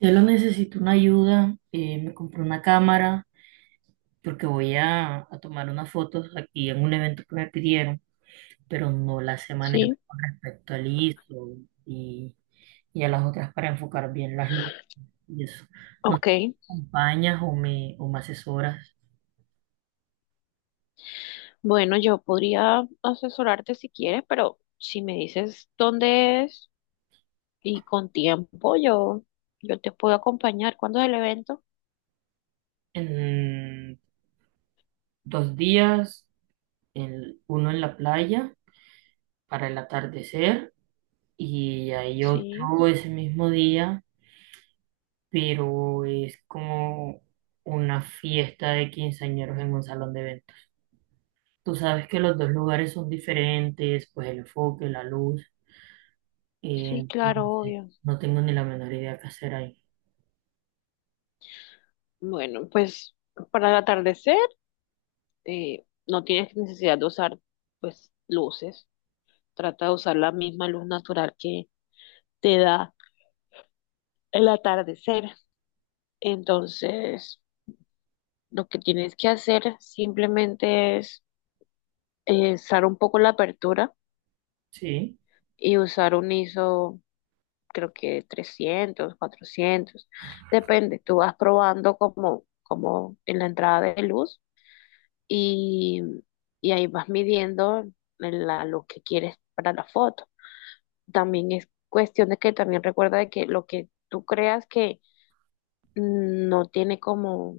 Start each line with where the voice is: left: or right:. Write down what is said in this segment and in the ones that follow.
right: Yo lo necesito una ayuda, me compré una cámara porque voy a tomar unas fotos aquí en un evento que me pidieron, pero no las sé manejar
left: Sí,
right: con respecto al ISO y, y a las otras para enfocar bien las luces y eso. ¿No sé si
left: ok.
right: me acompañas o me asesoras?
left: Bueno, yo podría asesorarte si quieres, pero si me dices dónde es y con tiempo, yo te puedo acompañar. ¿Cuándo es el evento?
right: En 2 días, uno en la playa para el atardecer y hay
left: Sí,
right: otro ese mismo día, pero es como una fiesta de quinceañeros en un salón de eventos. Tú sabes que los dos lugares son diferentes, pues el enfoque, la luz. eh,
left: sí, claro,
right: entonces
left: obvio.
right: no tengo ni la menor idea qué hacer ahí.
left: Bueno, pues para el atardecer no tienes necesidad de usar pues luces. Trata de usar la misma luz natural que te da el atardecer. Entonces, lo que tienes que hacer simplemente es zar un poco la apertura
right: Sí,
left: y usar un ISO, creo que 300 400 depende, tú vas probando como en la entrada de luz y, y ahí vas midiendo lo que quieres para la foto. También es cuestión de que también recuerda de que lo que tú creas que no tiene como,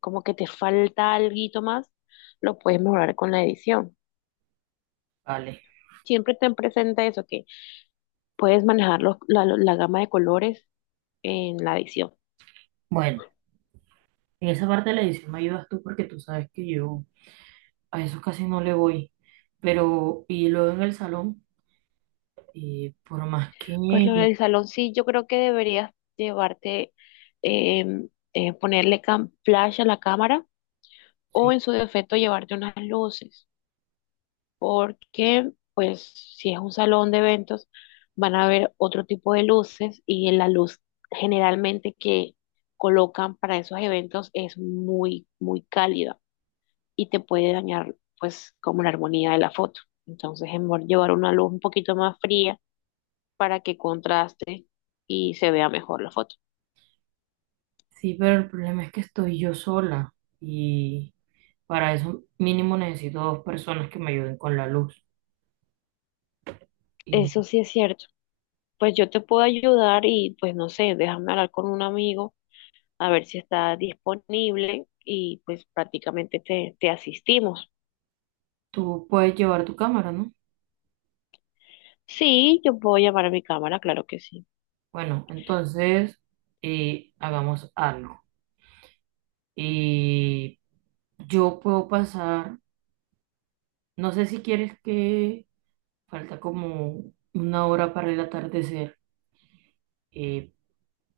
left: como que te falta algo más, lo puedes mejorar con la edición.
right: vale.
left: Siempre ten presente eso, que puedes manejar la gama de colores en la edición.
right: Bueno, en esa parte de la edición me ayudas tú porque tú sabes que yo a eso casi no le voy, pero y luego en el salón, por más
left: Pues lo
right: que...
left: del salón sí, yo creo que deberías llevarte, ponerle flash a la cámara o
right: Sí,
left: en su defecto llevarte unas luces, porque pues si es un salón de eventos van a haber otro tipo de luces y la luz generalmente que colocan para esos eventos es muy, muy cálida y te puede dañar pues como la armonía de la foto. Entonces es mejor llevar una luz un poquito más fría para que contraste y se vea mejor la foto.
right: sí, pero el problema es que estoy yo sola y para eso mínimo necesito dos personas que me ayuden con la luz. Y
left: Eso sí es cierto. Pues yo te puedo ayudar y pues no sé, déjame hablar con un amigo a ver si está disponible y pues prácticamente te asistimos.
right: tú puedes llevar tu cámara, ¿no?
left: Sí, yo puedo llamar a mi cámara, claro que sí.
right: Bueno, entonces hagamos algo. Y yo puedo pasar, no sé si quieres que falta como una hora para el atardecer, eh,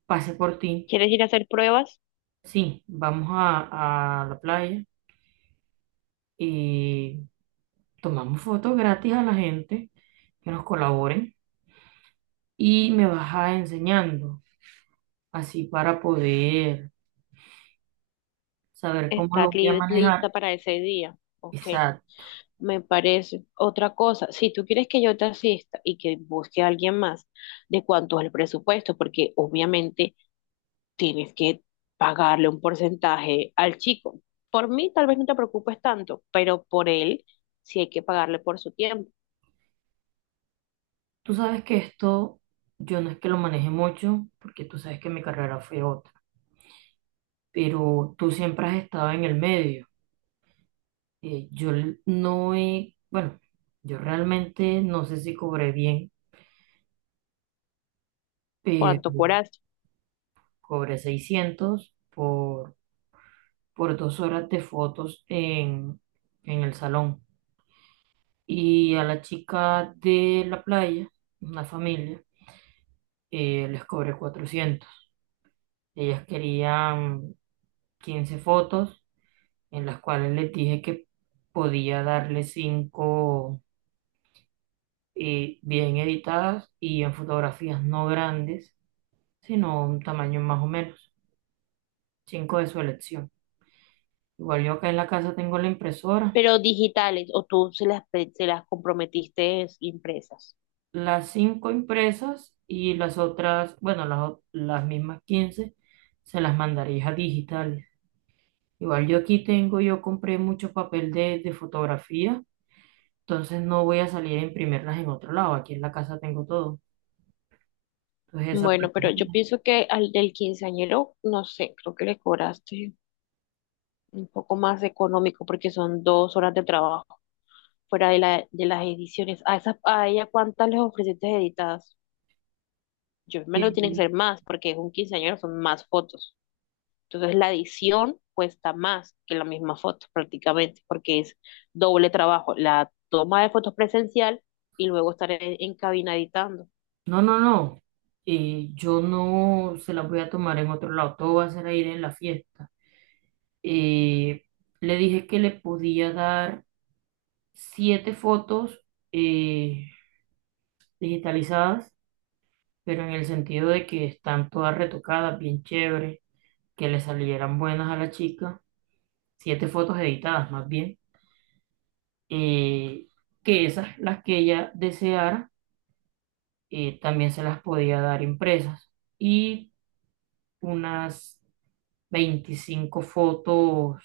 right: pase por ti.
left: ¿Quieres ir a hacer pruebas?
right: Sí, vamos a la playa y tomamos fotos gratis a la gente que nos colaboren y me vas a enseñando, así para poder saber cómo
left: Estar
right: lo voy a manejar.
left: lista para ese día. Ok,
right: Exacto.
left: me parece. Otra cosa, si tú quieres que yo te asista y que busque a alguien más, ¿de cuánto es el presupuesto? Porque obviamente tienes que pagarle un porcentaje al chico. Por mí tal vez no te preocupes tanto, pero por él sí hay que pagarle por su tiempo,
right: Tú sabes que esto yo no es que lo maneje mucho, porque tú sabes que mi carrera fue otra, pero tú siempre has estado en el medio. No he, bueno, yo realmente no sé si cobré bien,
left: cuánto
right: pero
left: curaste.
right: cobré 600 por 2 horas de fotos en el salón. Y a la chica de la playa, una familia, les cobré 400. Ellas querían 15 fotos, en las cuales les dije que podía darle cinco, bien editadas y en fotografías no grandes, sino un tamaño más o menos, 5 de su elección. Igual yo acá en la casa tengo la impresora,
left: Pero digitales o tú se las comprometiste impresas.
right: las 5 impresas y las otras, bueno, las mismas 15 se las mandaría a digitales. Igual yo aquí tengo, yo compré mucho papel de fotografía, entonces no voy a salir a imprimirlas en otro lado, aquí en la casa tengo todo. Entonces esa parte
left: Bueno, pero
right: es
left: yo
right: mía.
left: pienso que al del quinceañero, no sé, creo que le cobraste un poco más económico porque son 2 horas de trabajo fuera de las ediciones. ¿A ella cuántas les ofreciste editadas? Yo me lo tienen que
right: Y-
left: ser más porque es un quinceañero, son más fotos. Entonces la edición cuesta más que la misma foto prácticamente, porque es doble trabajo, la toma de fotos presencial y luego estar en cabina editando.
right: No, no, no, yo no se las voy a tomar en otro lado, todo va a ser a ir en la fiesta. Eh, Le dije que le podía dar siete fotos, eh, digitalizadas, pero en el sentido de que están todas retocadas, bien chévere, que le salieran buenas a la chica. Siete fotos editadas más bien, eh, que esas, las que ella deseara, también se las podía dar impresas. Y unas 25 fotos,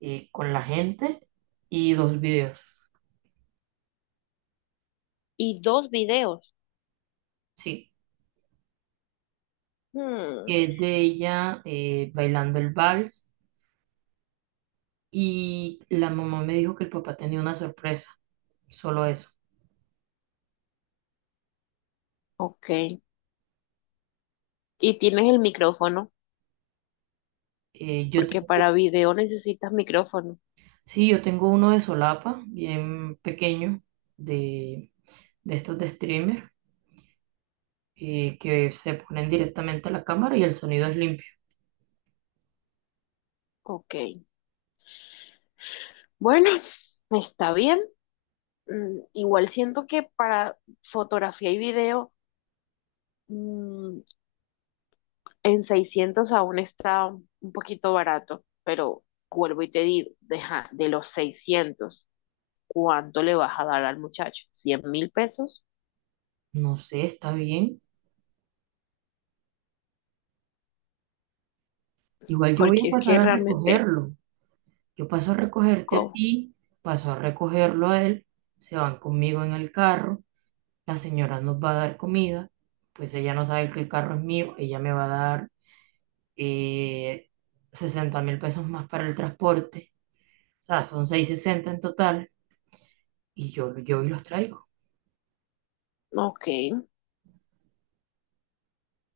right: con la gente y dos videos.
left: Y dos videos.
right: Sí,
left: Hmm,
right: que es de ella, bailando el vals. Y la mamá me dijo que el papá tenía una sorpresa, solo eso.
left: ok. Y tienes el micrófono,
right: Yo
left: porque
right: tengo,
left: para video necesitas micrófono.
right: sí, yo tengo uno de solapa, bien pequeño, de, de estos de streamer, que se ponen directamente a la cámara y el sonido es limpio.
left: Ok. Bueno, está bien. Igual siento que para fotografía y video mm, en 600 aún está un poquito barato, pero vuelvo y te digo, deja, de los 600, ¿cuánto le vas a dar al muchacho? ¿100.000 pesos?
right: No sé, está bien. Igual yo voy a
left: Porque es
right: pasar
left: que
right: a
left: realmente,
right: recogerlo. Yo paso a recogerte a
left: ¿cómo?
right: ti, paso a recogerlo a él, se van conmigo en el carro, la señora nos va a dar comida, pues ella no sabe que el carro es mío, ella me va a dar, eh, 60 mil pesos más para el transporte, o sea, son 660 en total, y yo y los traigo.
left: Ok,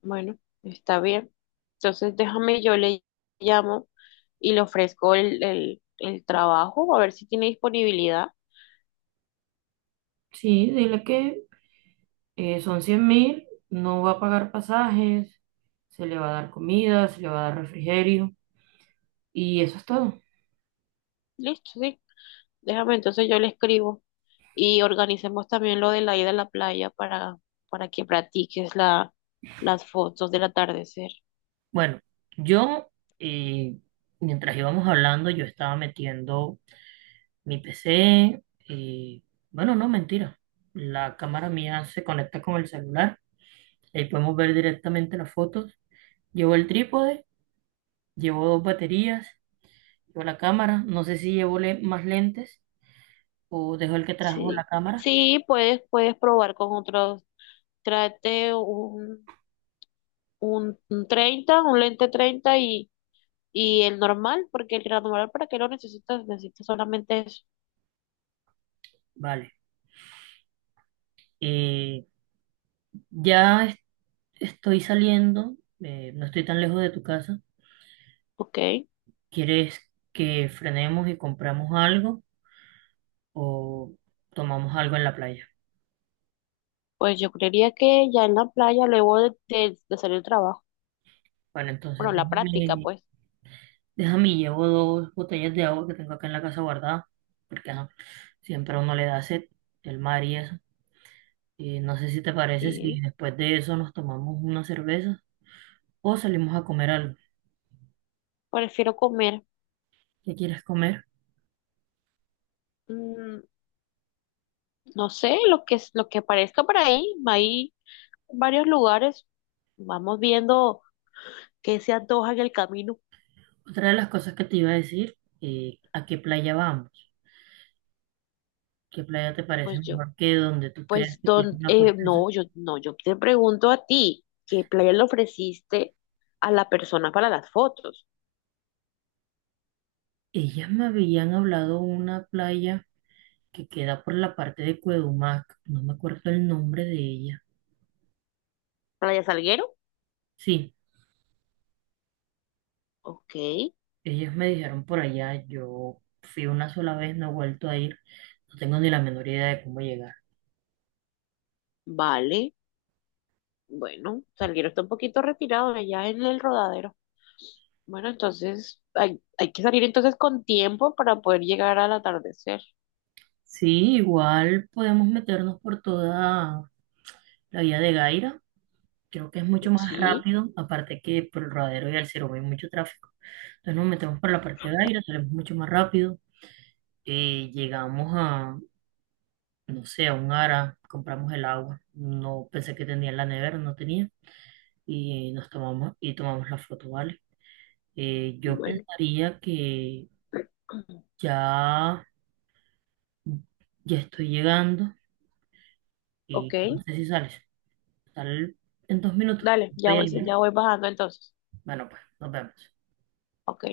left: bueno, está bien. Entonces déjame, yo le llamo y le ofrezco el trabajo, a ver si tiene disponibilidad.
right: Sí, dile que son 100.000, no va a pagar pasajes, se le va a dar comida, se le va a dar refrigerio y eso es todo.
left: Listo, sí. Déjame, entonces yo le escribo y organicemos también lo de la ida a la playa para que practiques las fotos del atardecer.
right: Bueno, yo, eh, mientras íbamos hablando, yo estaba metiendo mi PC. eh, bueno, no, mentira. La cámara mía se conecta con el celular. Ahí podemos ver directamente las fotos. Llevo el trípode, llevo dos baterías, llevo la cámara. No sé si llevo más lentes o dejo el que trajo la
left: Sí,
right: cámara.
left: sí, puedes probar con otros. Trate un 30, un lente 30 y el normal, porque el normal, ¿para qué lo necesitas? Necesitas solamente eso.
right: Vale. Eh, Ya es- Estoy saliendo, no estoy tan lejos de tu casa.
left: Ok,
right: ¿Quieres que frenemos y compramos algo o tomamos algo en la playa?
left: pues yo creería que ya en la playa, luego de salir del trabajo,
right: Bueno, entonces
left: bueno, la práctica,
right: déjame,
left: pues,
right: déjame, llevo dos botellas de agua que tengo acá en la casa guardada, porque ajá, siempre a uno le da sed, el mar y eso. Y no sé si te parece
left: sí,
right: si después de eso nos tomamos una cerveza o salimos a comer algo.
left: prefiero comer.
right: ¿Qué quieres comer?
left: Mm, No sé, lo que aparezca por ahí, hay varios lugares, vamos viendo qué se antoja en el camino.
right: Otra de las cosas que te iba a decir, ¿a qué playa vamos? ¿Qué playa te parece
left: Pues
right: mejor que donde tú creas que tienes una puesta en sol?
left: no, yo no, yo te pregunto a ti, ¿qué playa le ofreciste a la persona para las fotos?
right: Ellas me habían hablado una playa que queda por la parte de Cuedumac. No me acuerdo el nombre de ella.
left: ¿Playa Salguero?
right: Sí,
left: Ok,
right: ellas me dijeron por allá. Yo fui una sola vez, no he vuelto a ir. No tengo ni la menor idea de cómo llegar.
left: vale, bueno, Salguero está un poquito retirado de allá en el Rodadero. Bueno, entonces hay que salir entonces con tiempo para poder llegar al atardecer.
right: Sí, igual podemos meternos por toda la vía de Gaira. Creo que es mucho más
left: Sí,
right: rápido, aparte que por el Rodadero y Alcero hay mucho tráfico. Entonces nos metemos por la parte de Gaira, salimos mucho más rápido. Y llegamos a, no sé, a un Ara, compramos el agua. No pensé que tenía en la nevera, no tenía. Y nos tomamos y tomamos la foto, ¿vale? Yo
left: bueno,
right: pensaría que ya, ya estoy llegando
left: ok.
right: y no sé si sales. Sal en 2 minutos.
left: Dale,
right: Estoy ahí, ¿vale?
left: ya voy bajando entonces.
right: Bueno, pues nos vemos.
left: Ok.